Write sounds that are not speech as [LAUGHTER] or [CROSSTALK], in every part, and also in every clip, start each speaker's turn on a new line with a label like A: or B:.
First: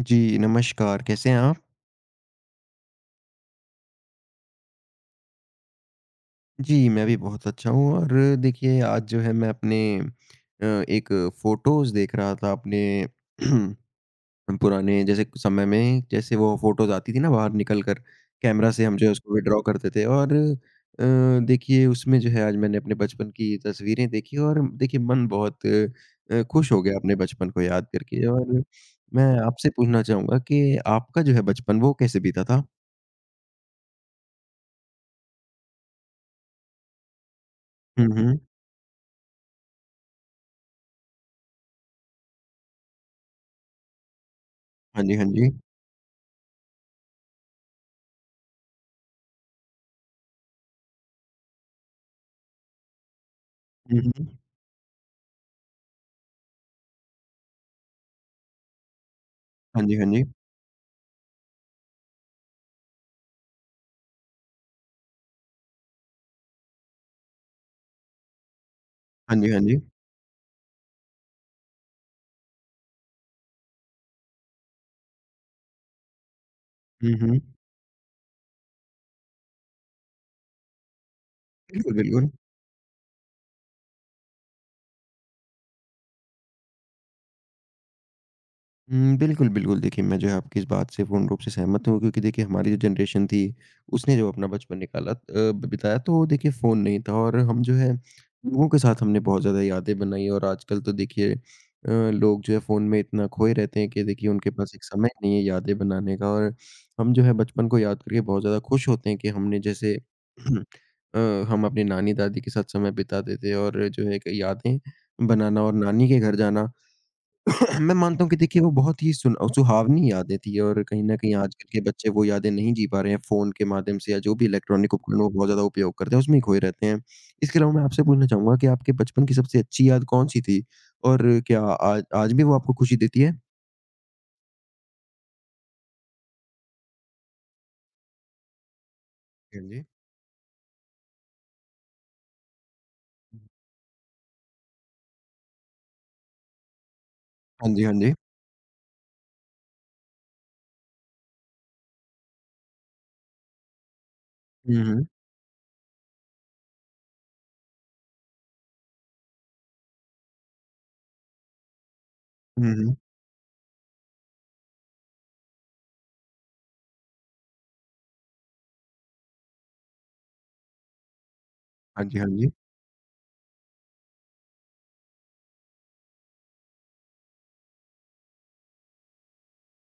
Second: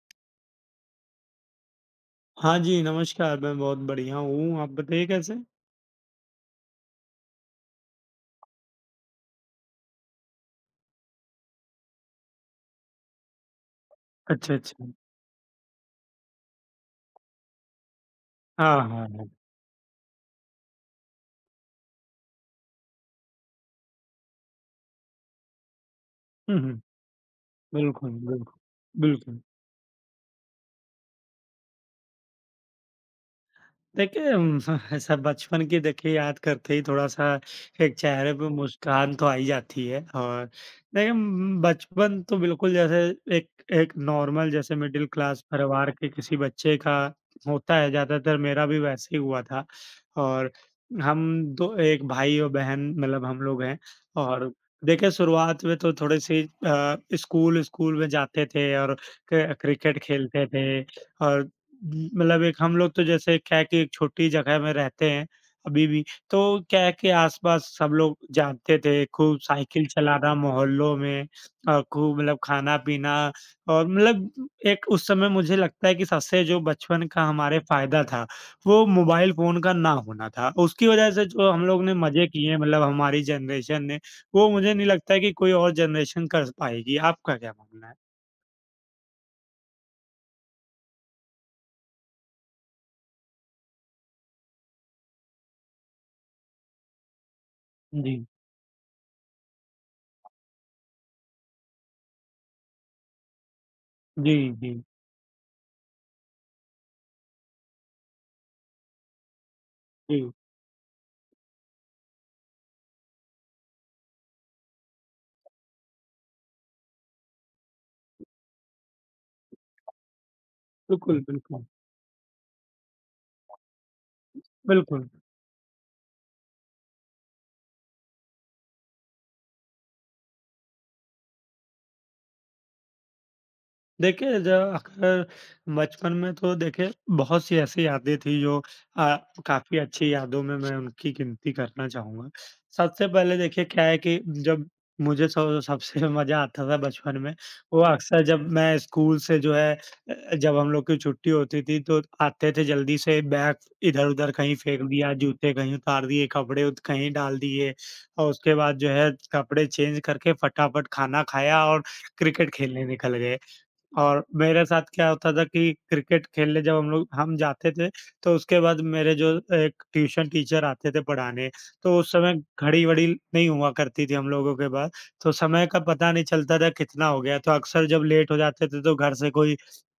A: जी, नमस्कार, कैसे हैं आप?
B: हाँ जी, नमस्कार, मैं बहुत बढ़िया हूँ, आप बताइए कैसे?
A: जी, मैं भी बहुत अच्छा हूँ और देखिए आज जो है मैं अपने एक फ़ोटोज़ देख रहा था अपने
B: अच्छा,
A: [CLEARS THROAT]
B: अच्छा।
A: पुराने जैसे समय में जैसे वो फ़ोटोज़ आती थी ना बाहर निकल कर कैमरा
B: हाँ,
A: से हम जो
B: हाँ,
A: है
B: हाँ।
A: उसको विथड्रॉ करते थे और देखिए उसमें जो है आज मैंने अपने बचपन की तस्वीरें देखी और देखिए मन बहुत
B: हुँ,
A: खुश
B: हुँ।
A: हो गया अपने बचपन को याद
B: बिल्कुल,
A: करके
B: बिल्कुल,
A: और मैं
B: बिल्कुल।
A: आपसे पूछना चाहूँगा कि आपका जो है बचपन वो कैसे बीता था?
B: देखिए ऐसा बचपन की देखिए याद करते ही थोड़ा-सा एक
A: हुँ,
B: चेहरे
A: हुँ।
B: पे मुस्कान तो आ ही जाती है। और देखिए बचपन तो बिल्कुल जैसे एक एक नॉर्मल जैसे
A: हाँ
B: मिडिल
A: जी, हाँ
B: क्लास
A: जी।
B: परिवार के किसी बच्चे का होता है, ज़्यादातर मेरा भी वैसे ही हुआ था। और हम दो एक भाई और बहन मतलब हम लोग हैं।
A: हुँ, हुँ।
B: और देखिए शुरुआत में तो थोड़ी-सी स्कूल स्कूल में जाते थे और क
A: हाँ जी,
B: क्रिकेट
A: हाँ जी।
B: खेलते थे। और मतलब एक हम लोग तो जैसे क्या है कि एक छोटी जगह में रहते हैं अभी भी, तो क्या है कि आस-पास सब लोग जानते थे,
A: हाँ
B: खूब
A: जी, हाँ जी।
B: साइकिल चलाना मोहल्लों में, और खूब मतलब खाना-पीना। और मतलब एक उस समय मुझे लगता है कि सबसे जो बचपन
A: हुँ,
B: का
A: हुँ।
B: हमारे फ़ायदा था, वो मोबाइल फ़ोन का ना होना था। उसकी वजह से जो हम लोग
A: बिल्कुल,
B: ने मज़े
A: बिल्कुल।
B: किए मतलब हमारी जनरेशन ने, वो मुझे नहीं लगता है कि कोई और जनरेशन कर पाएगी। आपका क्या मानना है?
A: हुँ, बिल्कुल, बिल्कुल। देखिए, मैं जो है आपकी इस बात से पूर्ण रूप से सहमत हूँ क्योंकि देखिए हमारी जो जनरेशन थी, उसने जो अपना बचपन निकाला बिताया तो देखिए फ़ोन नहीं था और हम जो है
B: जी।
A: लोगों के साथ हमने बहुत ज़्यादा यादें बनाई और आजकल तो देखिए लोग जो है फ़ोन में इतना खोए रहते हैं कि देखिए
B: जी,
A: उनके पास
B: जी,
A: एक समय नहीं है यादें बनाने का और हम जो है बचपन को याद करके बहुत ज़्यादा खुश होते हैं कि हमने जैसे
B: जी।
A: [CLEARS THROAT] अ, हम अपनी नानी-दादी के साथ समय बिताते थे और जो है एक यादें बनाना और नानी के घर जाना [CLEARS THROAT] मैं मानता हूँ कि देखिए वो बहुत ही सुन सुहावनी यादें थी और कहीं न
B: बिल्कुल,
A: कहीं
B: बिल्कुल।
A: आजकल के बच्चे वो यादें नहीं जी पा रहे हैं, फ़ोन के माध्यम से या जो भी इलेक्ट्रॉनिक
B: बिल्कुल।
A: उपकरणों का बहुत ज़्यादा उपयोग करते हैं, उसमें ही खोए रहते हैं। इसके अलावा मैं आपसे पूछना चाहूँगा कि आपके बचपन की सबसे अच्छी याद कौन-सी थी? और क्या आज आज भी वो आपको खुशी देती है?
B: देखिए, जब अक्सर बचपन में तो देखिए बहुत सी ऐसी यादें थी जो अ,
A: हाँ
B: काफ़ी
A: जी।
B: अच्छी यादों में मैं उनकी गिनती करना चाहूँगा। सबसे पहले देखिए क्या है कि जब मुझे सब सबसे [LAUGHS] मज़ा आता था बचपन में,
A: हाँ
B: वो
A: जी, हाँ जी।
B: अक्सर जब मैं स्कूल से जो है जब हम लोग की छुट्टी होती थी तो आते थे जल्दी से बैग इधर-उधर कहीं फेंक
A: हुँ, हुँ।
B: दिया, जूते कहीं उतार दिए, कपड़े उत कहीं डाल दिए। और उसके बाद जो है कपड़े चेंज करके फटाफट खाना खाया और क्रिकेट
A: हुँ,
B: खेलने
A: हुँ।
B: निकल गए। और मेरे साथ क्या होता था कि क्रिकेट खेलने जब हम जाते थे, तो उसके बाद मेरे जो एक ट्यूशन टीचर आते थे पढ़ाने, तो
A: हाँ
B: उस
A: जी, हाँ
B: समय
A: जी।
B: घड़ी-वड़ी नहीं हुआ करती थी हम लोगों के पास, तो समय का पता नहीं चलता था कितना हो गया। तो अक्सर जब लेट हो जाते थे, तो घर से कोई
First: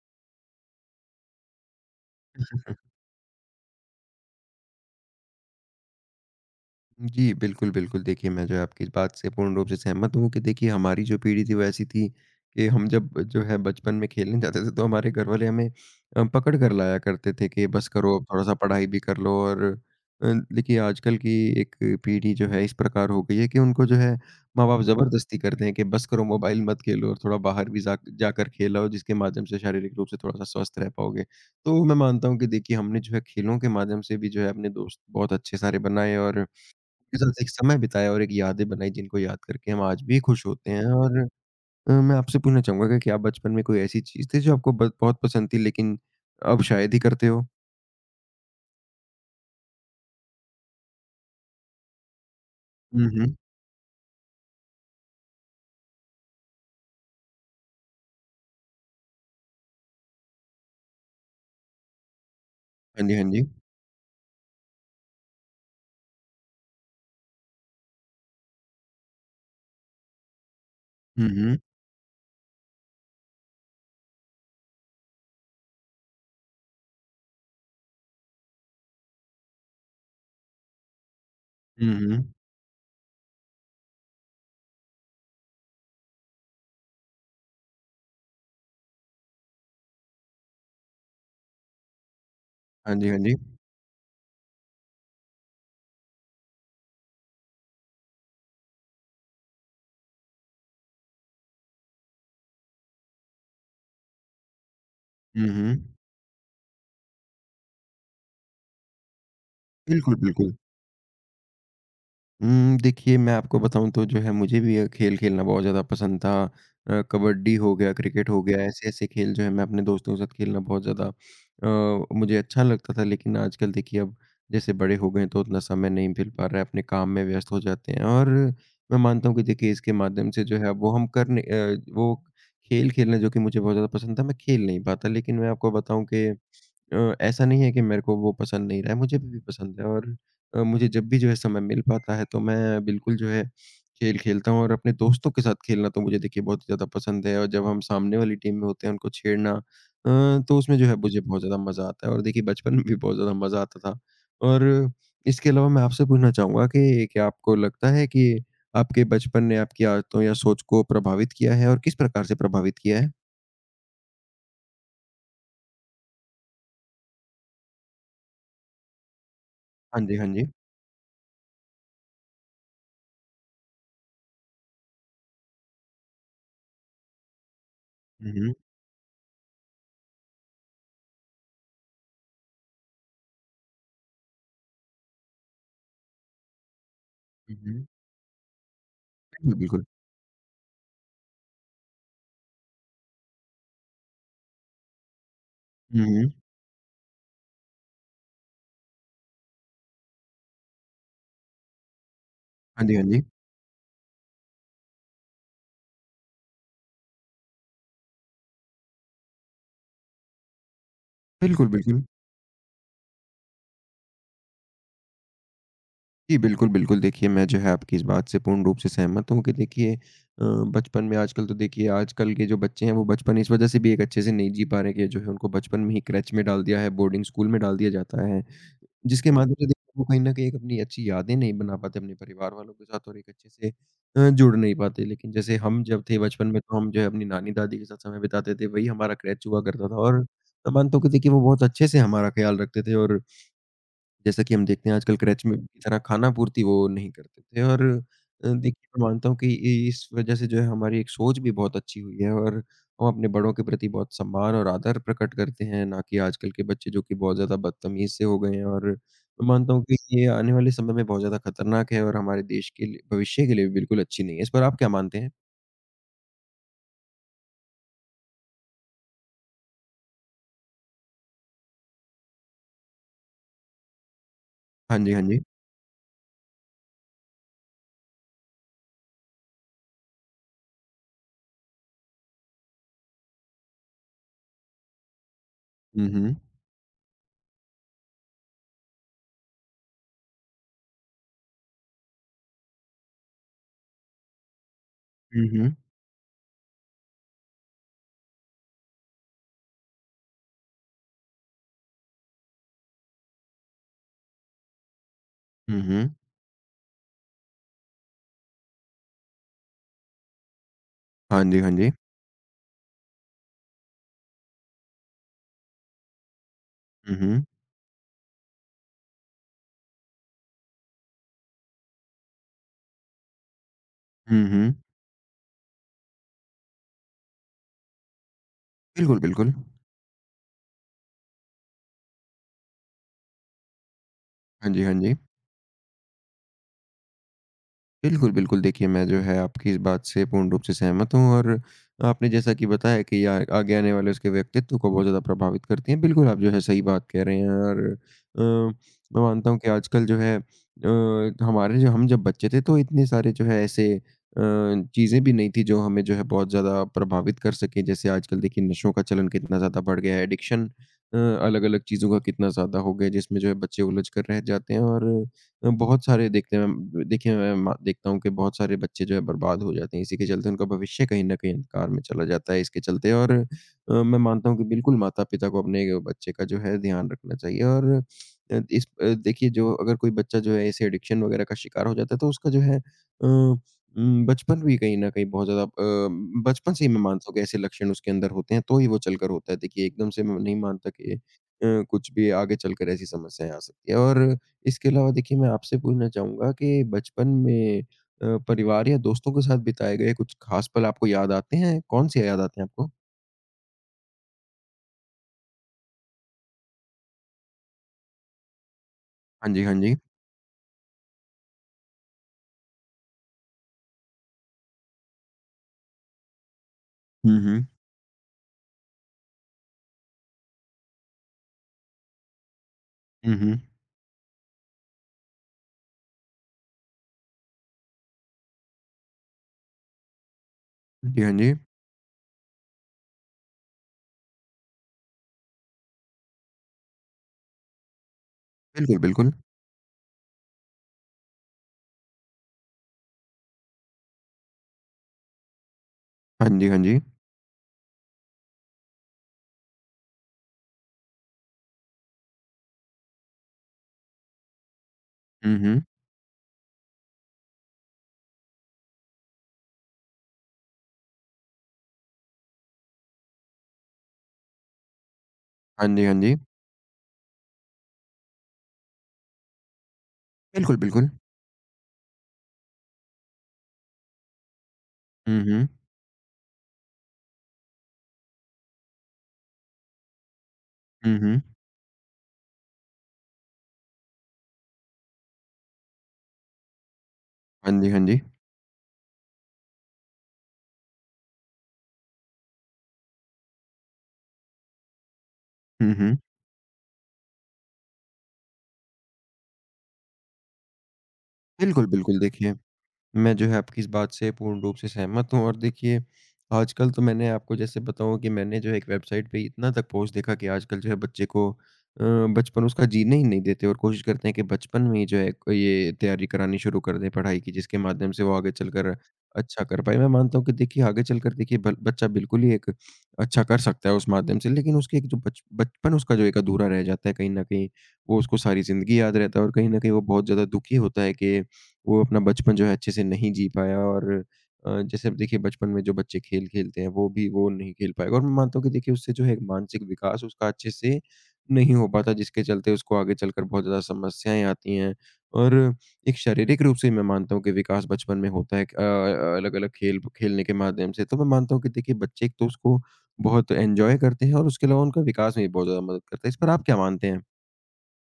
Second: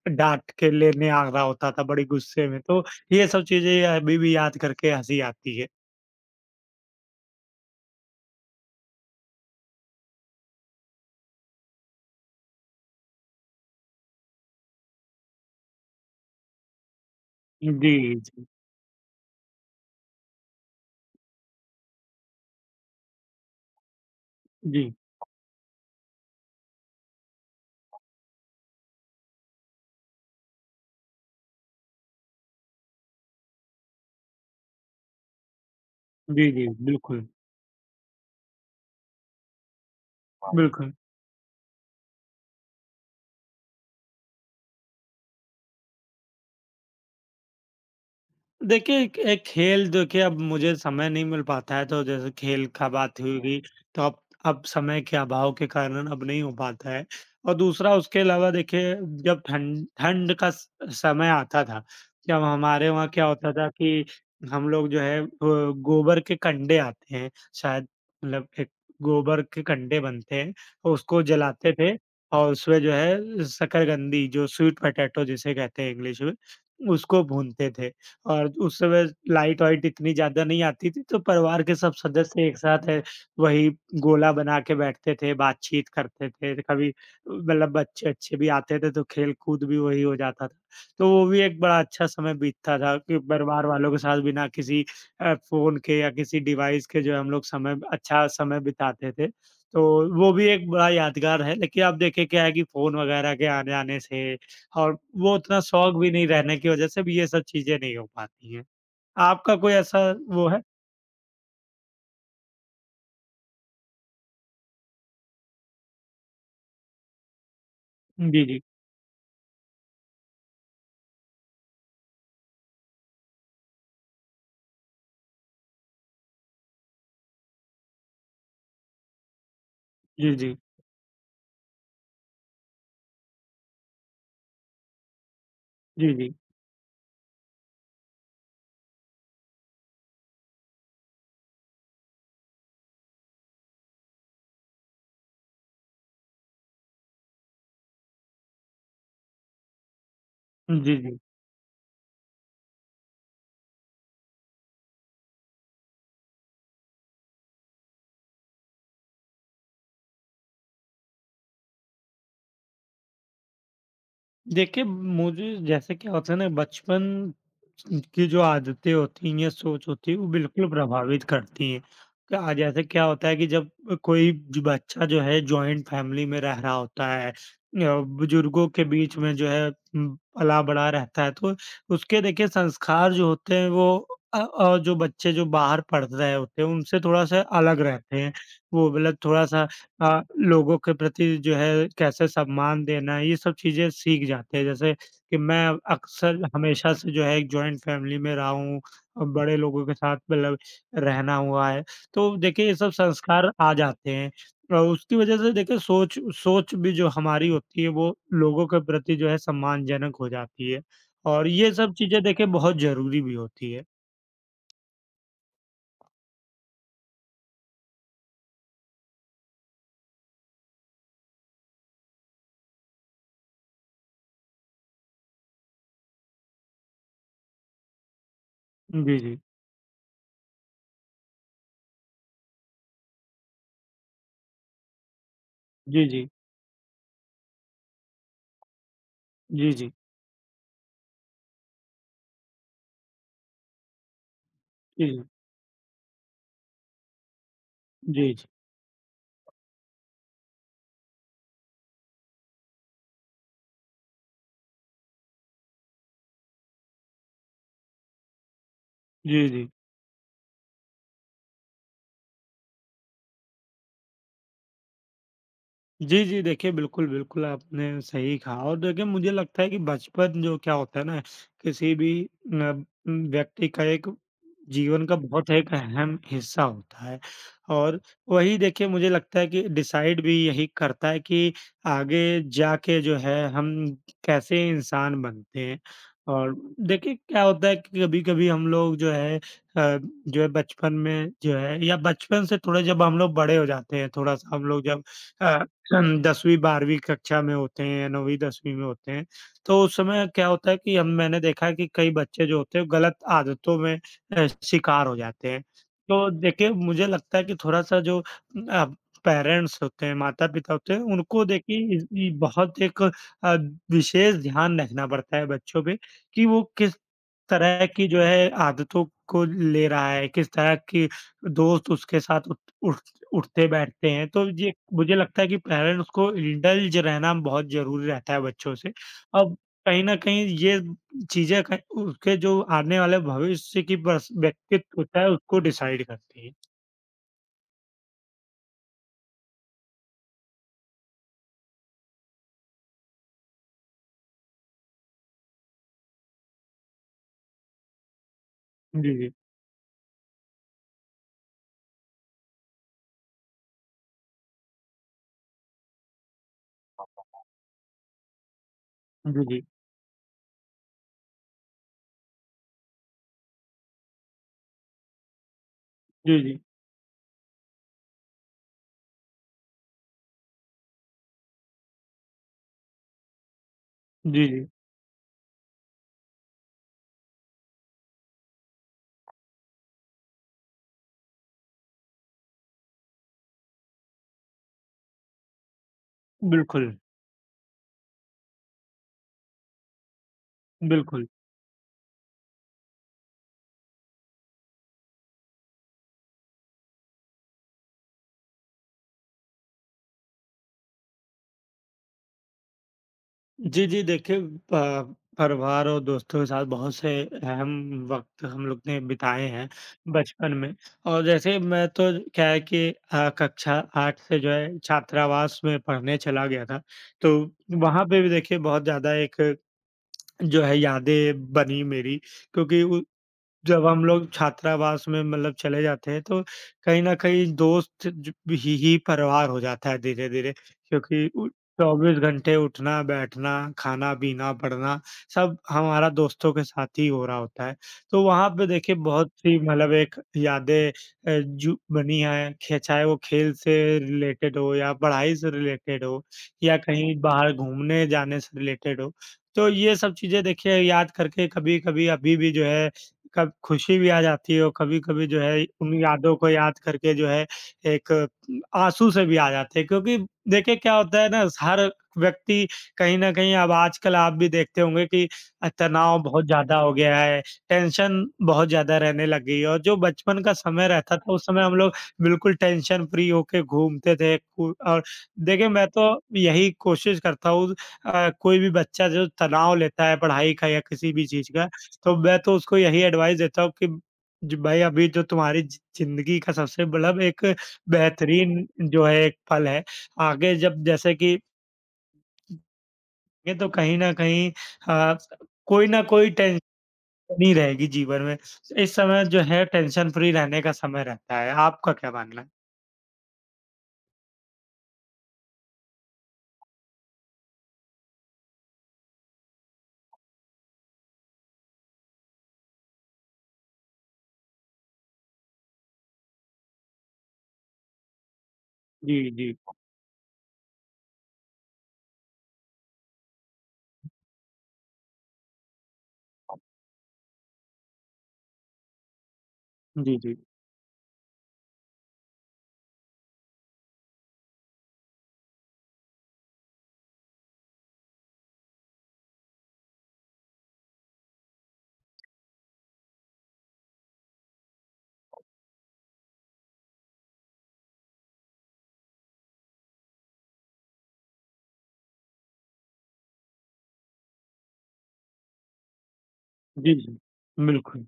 B: डाँट के लेने आ रहा होता था बड़ी गुस्से में। तो ये सब चीज़ें अभी भी याद करके हँसी आती है।
A: जी, बिल्कुल, बिल्कुल। देखिए, मैं जो है आपकी इस बात से पूर्ण रूप से सहमत हूँ कि देखिए हमारी जो पीढ़ी थी वो ऐसी थी कि हम जब जो है बचपन में खेलने जाते थे तो हमारे घर वाले हमें पकड़ कर लाया करते थे कि बस
B: जी,
A: करो अब
B: जी।
A: थोड़ा-सा पढ़ाई भी कर लो और देखिए आजकल की एक पीढ़ी जो है इस प्रकार हो गई है कि उनको जो है माँ-बाप
B: जी।
A: ज़बरदस्ती करते हैं कि बस करो मोबाइल मत खेलो और थोड़ा बाहर भी जा जाकर खेलो जिसके माध्यम से शारीरिक रूप से थोड़ा-सा स्वस्थ रह पाओगे। तो मैं मानता हूँ कि देखिए हमने जो है खेलों के माध्यम से भी जो है अपने दोस्त बहुत अच्छे सारे बनाए और
B: जी, जी,
A: उनके
B: बिल्कुल।
A: साथ एक समय बिताया और एक यादें बनाई जिनको याद करके हम आज भी खुश होते हैं
B: बिल्कुल।
A: और मैं आपसे पूछना चाहूँगा कि क्या बचपन में कोई ऐसी चीज़ थी जो आपको ब बहुत पसंद थी लेकिन अब शायद ही करते हो?
B: देखिए, एक एक खेल देखिए अब मुझे समय नहीं मिल पाता है, तो जैसे खेल का
A: हुँ,
B: बात
A: हुँ।
B: होगी, तो अब समय के अभाव के कारण अब नहीं हो पाता है। और दूसरा उसके अलावा देखिए जब ठंड ठंड का स समय आता था, जब हमारे
A: हाँ
B: वहाँ
A: जी, हाँ
B: क्या
A: जी।
B: होता था कि हम लोग जो है गोबर के कंडे आते हैं, शायद मतलब एक गोबर के कंडे बनते हैं, और उसको
A: हुँ, हुँ।
B: जलाते थे और उसमें जो है शकरकंदी जो स्वीट पोटैटो जिसे कहते हैं इंग्लिश में, उसको भूनते थे। और उस समय लाइट वाइट इतनी ज़्यादा नहीं आती थी, तो परिवार के
A: हुँ,
B: सब
A: हुँ।
B: सदस्य एक साथ है, वही गोला बना के बैठते थे, बातचीत करते थे। कभी मतलब बच्चे-अच्छे भी आते थे, तो खेल-कूद भी वही हो जाता था। तो वो भी एक बड़ा अच्छा समय बीतता
A: हाँ
B: था
A: जी, हाँ
B: कि
A: जी।
B: परिवार वालों के साथ बिना किसी फ़ोन के या किसी डिवाइस के जो है हम लोग समय अच्छा समय बिताते थे। तो वो भी एक बड़ा यादगार है, लेकिन अब देखिए क्या है कि फ़ोन वगैरह के आने-आने से और वो
A: हुँ,
B: उतना
A: हुँ।
B: शौक भी नहीं रहने की वजह से भी ये सब चीज़ें नहीं हो पाती हैं। आपका कोई ऐसा
A: बिल्कुल,
B: वो
A: बिल्कुल।
B: है?
A: देखिए मैं आपको बताऊँ तो जो है मुझे भी खेल खेलना बहुत ज़्यादा पसंद था। कबड्डी हो गया, क्रिकेट हो
B: जी,
A: गया,
B: जी।
A: ऐसे-ऐसे खेल जो है मैं अपने दोस्तों के साथ खेलना बहुत ज़्यादा मुझे अच्छा लगता था। लेकिन आजकल देखिए अब जैसे बड़े हो गए हैं तो उतना समय नहीं मिल पा रहा है, अपने काम में व्यस्त हो जाते हैं। और मैं मानता हूँ कि देखिए इसके माध्यम
B: जी,
A: से
B: जी।
A: जो है वो वो खेल खेलना जो कि मुझे बहुत ज़्यादा पसंद था, मैं खेल नहीं पाता। लेकिन मैं आपको बताऊँ
B: जी,
A: कि
B: जी।
A: ऐसा नहीं है कि मेरे को वो पसंद नहीं रहा है, मुझे भी पसंद है और मुझे जब भी जो है समय मिल पाता है तो मैं बिल्कुल जो है खेल खेलता हूँ और अपने दोस्तों के साथ खेलना तो मुझे देखिए बहुत ही ज़्यादा पसंद है और जब हम सामने वाली टीम में होते हैं उनको छेड़ना तो उसमें जो है
B: जी, जी।
A: मुझे बहुत ज़्यादा मज़ा आता है और देखिए बचपन में भी बहुत ज़्यादा मज़ा आता था। और इसके अलावा मैं आपसे पूछना चाहूँगा कि क्या आपको लगता है कि आपके बचपन ने आपकी आदतों या सोच को प्रभावित किया है और किस प्रकार से प्रभावित किया है?
B: देखिए, मुझे जैसे क्या होता है ना बचपन उनकी जो आदतें होती हैं या सोच
A: हाँ
B: होती
A: जी,
B: है, वो
A: हाँ जी।
B: बिल्कुल प्रभावित करती हैं। क्या जैसे क्या होता है कि जब कोई ज बच्चा जो है जॉइंट फैमिली में रह रहा होता है या
A: हुँ, हुँ।
B: बुजुर्गों के बीच में जो है पला-बड़ा रहता है, तो उसके देखिए संस्कार जो होते हैं वो जो बच्चे जो बाहर पढ़ रहे होते हैं, उनसे थोड़ा-सा
A: हुँ,
B: अलग
A: हुँ।
B: रहते हैं। वो मतलब
A: बिल्कुल,
B: थोड़ा-सा
A: बिल्कुल।
B: लोगों के प्रति जो है कैसे सम्मान देना है, ये सब चीज़ें सीख जाते हैं। जैसे कि मैं
A: हुँ, हुँ।
B: अक्सर हमेशा से जो है एक जॉइंट फैमिली में रहा हूँ और बड़े लोगों के साथ मतलब रहना हुआ है। तो देखिए ये
A: हाँ
B: सब
A: जी, हाँ जी।
B: संस्कार आ जाते हैं और उसकी वजह से देखिए सोच सोच भी जो हमारी होती है वो लोगों के प्रति जो है सम्मानजनक हो जाती है और
A: बिल्कुल,
B: ये सब
A: बिल्कुल।
B: चीज़ें देखिए बहुत ज़रूरी भी होती है।
A: जी, बिल्कुल, बिल्कुल। देखिए, मैं जो है आपकी इस बात से पूर्ण रूप से सहमत हूँ कि देखिए बचपन में आजकल तो देखिए आजकल के जो बच्चे हैं, वो बचपन इस वजह से भी एक अच्छे से नहीं जी पा रहे हैं कि जो है उनको बचपन में ही क्रेच में डाल दिया है, बोर्डिंग स्कूल में डाल दिया जाता है,
B: जी,
A: जिसके
B: जी।
A: माध्यम से देखिए वो कहीं न कहीं एक अपनी अच्छी यादें नहीं बना पाते अपने परिवार वालों के साथ और एक अच्छे से जुड़ नहीं पाते। लेकिन जैसे हम जब
B: जी,
A: थे
B: जी।
A: बचपन में, तो हम जो है अपनी नानी-दादी के साथ समय बिताते थे, वही हमारा क्रेच हुआ
B: जी,
A: करता
B: जी।
A: था और मैं मानता हूँ कि देखिए वो बहुत अच्छे से हमारा ख़्याल रखते थे और जैसा कि हम देखते हैं
B: जी,
A: आजकल
B: जी।
A: क्रच में की तरह खाना-पूर्ति वो नहीं करते थे और
B: जी, जी।
A: देखिए मैं मानता हूँ कि इ इस वजह से जो है हमारी एक सोच भी बहुत अच्छी हुई है और हम अपने बड़ों के प्रति बहुत सम्मान और आदर प्रकट करते हैं, ना कि आजकल के बच्चे जो कि बहुत ज़्यादा बदतमीज़ से हो गए हैं और मैं
B: जी, जी।
A: मानता हूँ कि ये आने वाले समय में बहुत ज़्यादा खतरनाक है और हमारे देश के लिए भविष्य के लिए भी बिल्कुल अच्छी नहीं है। इस पर आप क्या मानते हैं?
B: जी, जी। देखिए, बिल्कुल, बिल्कुल आपने सही कहा और देखिए मुझे लगता है कि बचपन जो क्या होता है ना किसी भी न व्यक्ति का एक
A: हाँ
B: जीवन
A: जी,
B: का
A: हाँ जी।
B: बहुत एक अहम हिस्सा होता है और वही देखिए मुझे लगता है कि डिसाइड भी यही करता है कि आगे जाके जो है हम कैसे इंसान बनते हैं।
A: हुँ, हुँ।
B: और देखिए क्या होता है कि कभी-कभी हम लोग जो है बचपन में जो है या बचपन से थोड़ा जब हम लोग बड़े हो जाते हैं, थोड़ा-सा हम लोग जब
A: हुँ,
B: अ
A: हुँ।
B: हम 10वीं-12वीं कक्षा में होते हैं या 9वीं-10वीं में होते हैं, तो उस समय क्या होता है कि हम मैंने देखा है कि कई बच्चे जो होते हैं गलत आदतों में शिकार हो जाते हैं।
A: हुँ, हुँ।
B: तो देखिए मुझे लगता है कि थोड़ा-सा जो अ, पेरेंट्स होते हैं, माता-पिता होते हैं,
A: हाँ
B: उनको
A: जी, हाँ जी।
B: देखिए इस इ बहुत एक अ, विशेष ध्यान रखना पड़ता है बच्चों पे कि वो किस
A: हुँ, हुँ।
B: तरह की जो है आदतों को ले रहा है, किस तरह की दोस्त उसके साथ उठ उठ उठते-बैठते हैं,
A: हुँ,
B: तो
A: हुँ।
B: ये मुझे लगता है कि पेरेंट्स को इंडल्ज रहना बहुत ज़रूरी रहता है बच्चों से।
A: बिल्कुल, बिल्कुल।
B: अब कहीं न कहीं ये चीज़ें क उसके जो आने वाले भविष्य की पर्स
A: हाँ जी, हाँ
B: व्यक्तित्व
A: जी।
B: होता है, उसको डिसाइड करती है।
A: बिल्कुल, बिल्कुल। देखिए, मैं जो है आपकी इस बात से पूर्ण रूप से सहमत हूँ और आपने जैसा कि बताया कि ये आ आगे आने वाले उसके व्यक्तित्व को बहुत ज़्यादा प्रभावित करती हैं। बिल्कुल, आप जो है सही बात कह रहे हैं और
B: जी,
A: मैं
B: जी।
A: मानता हूँ कि आजकल जो है हमारे जो हम जब बच्चे थे तो इतने सारे जो है ऐसे चीज़ें भी नहीं थी जो हमें जो है बहुत ज़्यादा प्रभावित कर सकें। जैसे आजकल देखिए नशों का चलन
B: जी,
A: कितना
B: जी।
A: ज़्यादा बढ़ गया है, एडिक्शन अलग-अलग चीज़ों का कितना ज़्यादा हो गया है जिसमें जो है बच्चे उलझ कर रह जाते हैं और बहुत सारे
B: जी, जी।
A: देखने में देखिए मैं मा देखता हूँ कि बहुत सारे बच्चे जो है बर्बाद हो जाते हैं। इसी के चलते उनका भविष्य कहीं न कहीं अंधकार में चला जाता है इसके चलते और मैं
B: जी,
A: मानता हूँ कि
B: जी।
A: बिल्कुल माता-पिता को अपने बच्चे का जो है ध्यान रखना चाहिए और देखिए जो अगर कोई बच्चा जो है ऐसे एडिक्शन वग़ैरह का शिकार हो जाता है तो उसका जो है बचपन भी कहीं न कहीं बहुत ज़्यादा बचपन से ही
B: बिल्कुल,
A: मैं मानता हूँ कि ऐसे लक्षण उसके अंदर होते हैं तो ही वो चलकर होता है। देखिए एकदम से मैं नहीं मानता कि
B: बिल्कुल।
A: कुछ भी आगे चलकर ऐसी समस्याएँ आ सकती हैं और इसके अलावा देखिए मैं आपसे पूछना चाहूँगा कि बचपन में परिवार या दोस्तों के साथ बिताए गए कुछ ख़ास पल आपको याद आते हैं? कौन-से याद आते हैं आपको?
B: जी, जी। देखिए प परिवार और दोस्तों के साथ बहुत से अहम वक़्त हम लोग ने बिताए
A: हाँ जी,
B: हैं
A: हाँ जी।
B: बचपन में। और जैसे मैं तो क्या है कि कक्षा 8 से जो है छात्रावास में पढ़ने चला गया था। तो
A: हुँ, हुँ।
B: वहाँ पे भी देखिए बहुत ज़्यादा एक जो है यादें बनी मेरी क्योंकि उ
A: हुँ, हुँ।
B: जब हम लोग छात्रावास में मतलब चले जाते हैं तो कहीं न कहीं दोस्त ज ही परिवार हो जाता है धीरे-धीरे
A: हाँ जी,
B: क्योंकि
A: हाँ
B: उ
A: जी।
B: 24 घंटे उठना, बैठना, खाना-पीना, पढ़ना सब हमारा दोस्तों के साथ ही हो रहा होता है। तो वहाँ पे देखिए
A: बिल्कुल,
B: बहुत
A: बिल्कुल।
B: सी मतलब एक यादें अ, जु बनी हैं, खे चाहे वो खेल से रिलेटेड हो या पढ़ाई से रिलेटेड हो
A: हाँ जी,
B: या
A: हाँ जी।
B: कहीं बाहर घूमने जाने से रिलेटेड हो। तो ये सब चीज़ें देखिए याद करके कभी-कभी अभी भी जो है कब खुशी भी आ जाती है और कभी-कभी जो
A: हुँ,
B: है
A: हुँ।
B: उन यादों को याद करके जो है एक आँसू से भी आ जाते हैं क्योंकि देखिए क्या होता है ना हर व्यक्ति कहीं न कहीं अब आजकल आप भी देखते होंगे कि
A: हाँ जी, हाँ
B: तनाव
A: जी।
B: बहुत ज़्यादा हो गया है, टेंशन बहुत ज़्यादा रहने लग गई है और जो बचपन का
A: बिल्कुल,
B: समय
A: बिल्कुल।
B: रहता था उस समय हम लोग बिल्कुल टेंशन फ्री होके घूमते थे कु और
A: हुँ, हुँ।
B: देखिए मैं तो यही कोशिश करता हूँ कोई भी बच्चा जो तनाव लेता है पढ़ाई का या किसी
A: हुँ,
B: भी
A: हुँ।
B: चीज़ का तो मैं तो उसको यही एडवाइस देता हूँ कि ज भाई अभी जो तुम्हारी ज़िंदगी का सबसे मतलब एक
A: हाँ जी, हाँ जी।
B: बेहतरीन जो है एक पल है। आगे जब जैसे कि ये तो कहीं न कहीं अ, कोई
A: हुँ,
B: न
A: हुँ।
B: कोई टेंशन ही रहेगी जीवन में। इस समय जो है टेंशन फ्री रहने का समय रहता है।
A: बिल्कुल,
B: आपका क्या
A: बिल्कुल।
B: मानना है?
A: देखिए, मैं जो है आपकी इस बात से पूर्ण रूप से सहमत हूँ और देखिए, आजकल तो मैंने आपको जैसे बताऊँ कि मैंने जो है एक वेबसाइट पे इतना तक पहुँच देखा कि आजकल जो है बच्चे को अ, बचपन उसका जीने ही नहीं देते और कोशिश करते हैं कि बचपन में ही जो है क ये तैयारी करानी शुरू कर दें पढ़ाई की, जिसके माध्यम से वो आगे चलकर
B: जी, जी।
A: अच्छा कर पाए। मैं मानता हूँ कि देखिए आगे चलकर देखिए बल बच्चा बिल्कुल ही एक अच्छा कर सकता है उस माध्यम से, लेकिन उसके एक जो बच बचपन उसका जो एक अधूरा रह जाता है कहीं न कहीं, वो उसको सारी ज़िंदगी याद रहता है और कहीं न कहीं वो
B: जी,
A: बहुत
B: जी।
A: ज़्यादा दुखी होता है कि वो अपना बचपन जो है अच्छे से नहीं जी पाया और जैसे अब देखिए बचपन में जो बच्चे खेल खेलते हैं वो भी वो नहीं खेल पाएगा और मैं मानता हूँ कि देखिए उससे जो है एक मानसिक विकास उसका अच्छे से नहीं हो पाता जिसके चलते उसको आगे चलकर बहुत ज़्यादा समस्याएं आती हैं और एक शारीरिक रूप से मैं मानता हूँ कि विकास बचपन में होता है अलग अलग खेल खेलने के माध्यम से तो मैं मानता हूँ कि देखिए बच्चे एक तो उसको बहुत एंजॉय करते हैं और उसके अलावा उनका विकास में भी बहुत ज़्यादा मदद करता है। इस पर आप क्या
B: जी,
A: मानते
B: जी।
A: हैं?
B: बिल्कुल।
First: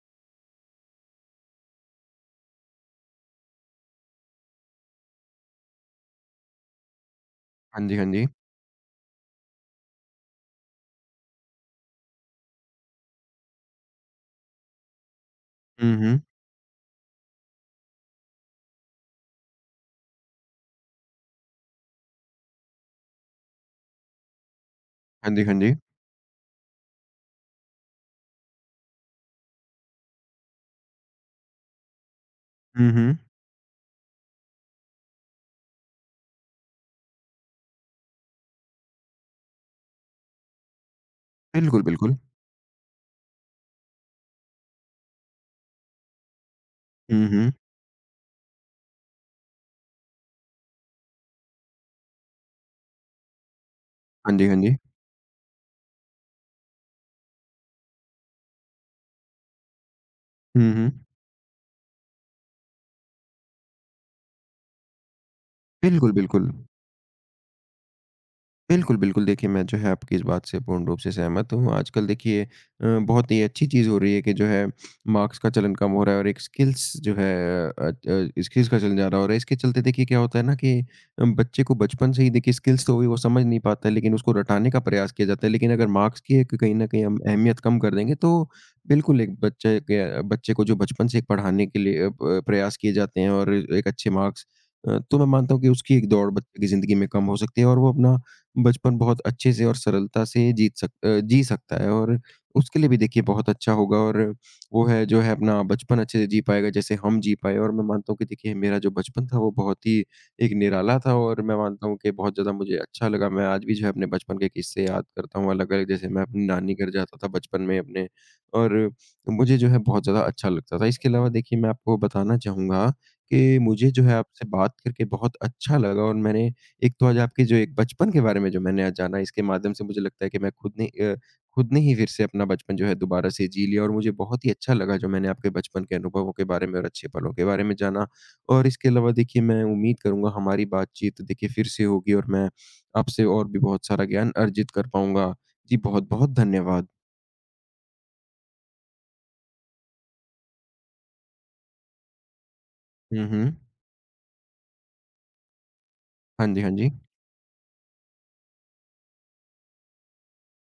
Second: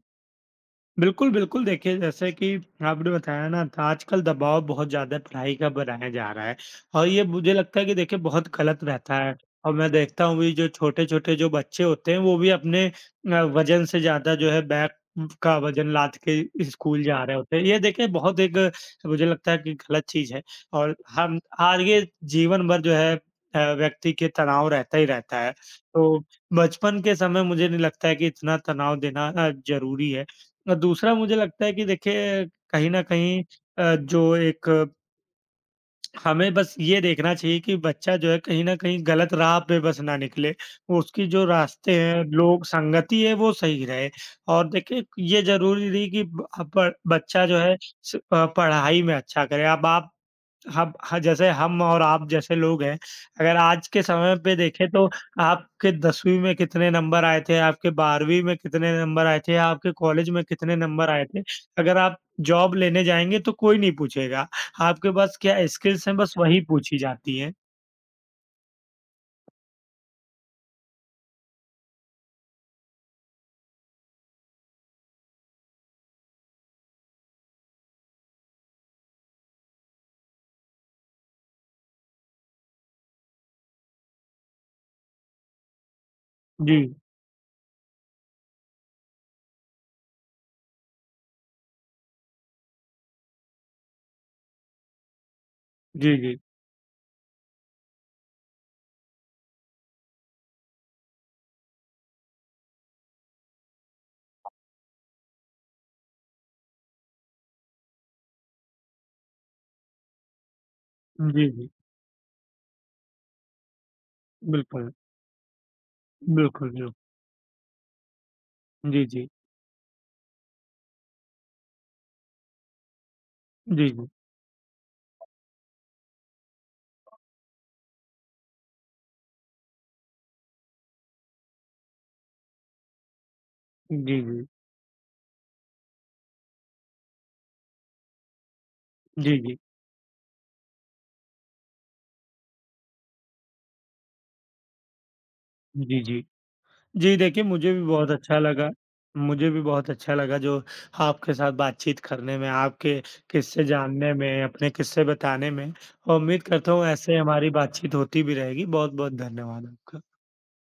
B: बिल्कुल, बिल्कुल। देखिए, जैसे कि आपने बताया ना तो आजकल दबाव बहुत ज़्यादा पढ़ाई का बनाया जा रहा है और ये मुझे लगता है
A: हाँ
B: कि
A: जी, हाँ
B: देखिए
A: जी।
B: बहुत गलत रहता है और मैं देखता हूँ ये जो छोटे-छोटे जो बच्चे होते हैं वो भी अपने वज़न से ज़्यादा जो है बैग का वज़न
A: हम्म, हम्म।
B: लाद के स्कूल जा रहे होते हैं। ये देखिए बहुत एक मुझे लगता है कि गलत चीज़ है और हम आगे जीवन भर जो है व्यक्ति के तनाव रहता ही
A: हाँ
B: रहता
A: जी,
B: है।
A: हाँ जी।
B: तो बचपन के समय मुझे नहीं लगता है कि इतना तनाव देना ज़रूरी है। दूसरा मुझे लगता है कि देखिए
A: हम्म,
B: कहीं न
A: हम्म।
B: कहीं अ, जो एक अ, हमें बस ये देखना चाहिए कि बच्चा जो है कहीं न कहीं गलत राह पे बस ना निकले। वो उसकी जो
A: बिल्कुल,
B: रास्ते
A: बिल्कुल।
B: हैं, लोग संगति है वो सही रहे। और देखिए ये ज़रूरी नहीं कि ब अ, प
A: हुँ,
B: बच्चा
A: हुँ।
B: जो है पढ़ाई में अच्छा करे। अब आप हम हाँ, जैसे हम और आप जैसे लोग हैं, अगर आज के
A: हाँ
B: समय
A: जी, हाँ
B: पे
A: जी।
B: देखें तो आपके 10वीं में कितने नंबर आए थे, आपके 12वीं में कितने नंबर आए थे, आपके कॉलेज में
A: हुँ,
B: कितने
A: हुँ।
B: नंबर आए थे, अगर आप जॉब लेने जाएँगे तो कोई नहीं पूछेगा। आपके पास क्या स्किल्स
A: बिल्कुल,
B: हैं बस
A: बिल्कुल।
B: वही पूछी जाती हैं।
A: बिल्कुल, बिल्कुल। देखिए, मैं जो है आपकी इस बात से पूर्ण रूप से सहमत हूँ। आजकल देखिए बहुत ही अच्छी चीज़ हो रही है कि जो है मार्क्स का चलन कम हो रहा है और एक स्किल्स जो है अ अ, स्किल्स का चलन ज़्यादा हो रहा है। इसके चलते देखिए क्या होता है ना कि बच्चे को बचपन से ही देखिए स्किल्स तो भी वो समझ नहीं पाता है, लेकिन उसको रटाने का प्रयास किया जाता है। लेकिन अगर मार्क्स की एक कहीं न
B: जी,
A: कहीं हम अहमियत कम कर देंगे तो बिल्कुल एक बच्चे को जो बचपन से एक पढ़ाने के लिए अ, प प्रयास किए जाते हैं और एक अच्छे मार्क्स तो मैं मानता हूँ कि उसकी एक
B: जी,
A: दौड़
B: जी।
A: बच्चे की ज़िंदगी में कम हो सकती है और वो अपना बचपन बहुत अच्छे से और सरलता से जी सकता है और उसके लिए भी देखिए बहुत अच्छा होगा और वो है जो है अपना बचपन अच्छे से जी पाएगा जैसे हम जी पाए और मैं मानता हूँ कि देखिए मेरा जो बचपन था वो बहुत ही एक निराला था और
B: जी,
A: मैं
B: जी।
A: मानता हूँ कि बहुत ज़्यादा मुझे अच्छा लगा। मैं आज भी जो है अपने बचपन के किस्से
B: बिल्कुल,
A: याद करता हूँ अलग-अलग जैसे मैं अपनी
B: बिल्कुल,
A: नानी घर
B: बिल्कुल।
A: जाता था बचपन में अपने और
B: जी, जी।
A: मुझे जो है बहुत ज़्यादा अच्छा लगता था। इसके अलावा देखिए मैं आपको बताना चाहूँगा कि मुझे
B: जी,
A: जो
B: जी।
A: है आपसे बात करके बहुत अच्छा लगा और मैंने एक तो आज आपके जो एक बचपन के बारे में जो मैंने आज जाना, इसके माध्यम से मुझे लगता है कि मैं खुद ने ही फिर से अपना बचपन जो है दोबारा से जी लिया और मुझे
B: जी,
A: बहुत
B: जी।
A: ही अच्छा लगा जो मैंने आपके बचपन के अनुभवों के बारे में और अच्छे पलों के बारे में जाना। और इसके अलावा
B: जी,
A: देखिए
B: जी।
A: मैं उम्मीद करूँगा हमारी बातचीत देखिए फिर से होगी और मैं आपसे और भी बहुत सारा ज्ञान अर्जित कर पाऊँगा। जी
B: जी, जी।
A: बहुत-बहुत धन्यवाद।
B: जी, देखिए मुझे भी बहुत अच्छा लगा। मुझे भी बहुत अच्छा लगा जो आपके साथ बातचीत करने में, आपके
A: हुँ, हुँ।
B: किस्से जानने में, अपने किस्से बताने में। उम्मीद
A: हाँ जी, हाँ
B: करता हूँ
A: जी।
B: ऐसे हमारी बातचीत होती भी रहेगी। बहुत-बहुत धन्यवाद आपका।